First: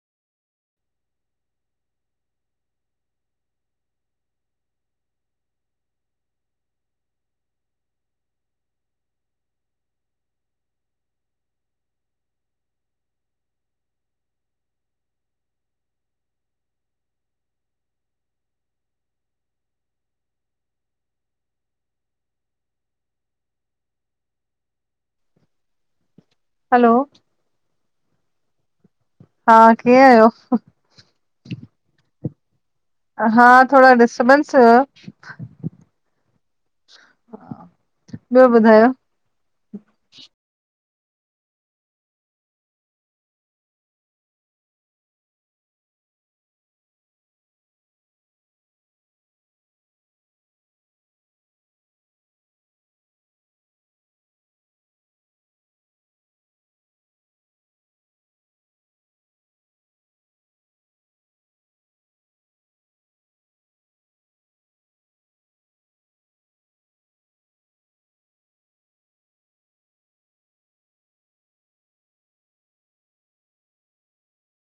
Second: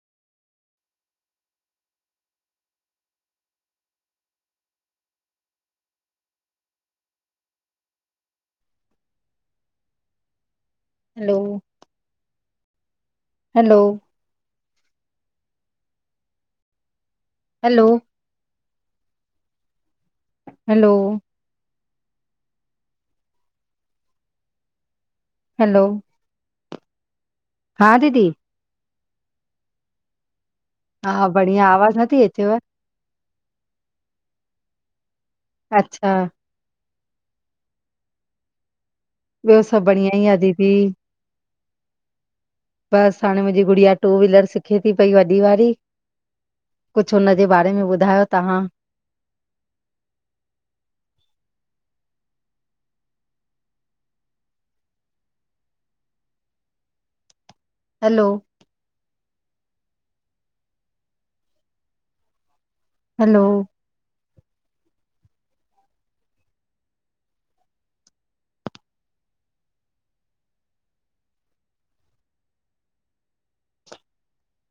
हलो hello hello hello hello hello हा दीदी हा कींअ आहियो हा बढिया आवाज नथी अचेव। हा थोड़ो डिस्टबेन्स हो अच्छा ॿियो ॿुधायो ॿियो सभु बढया आहे दीदी बस हाणे मुंहिंजी गुड़िया टू व्हीलर सिखे थी पई वॾी वारी कुछ हुनजे बारे में ॿुधायो तव्हां। [inaudible] हलो हलो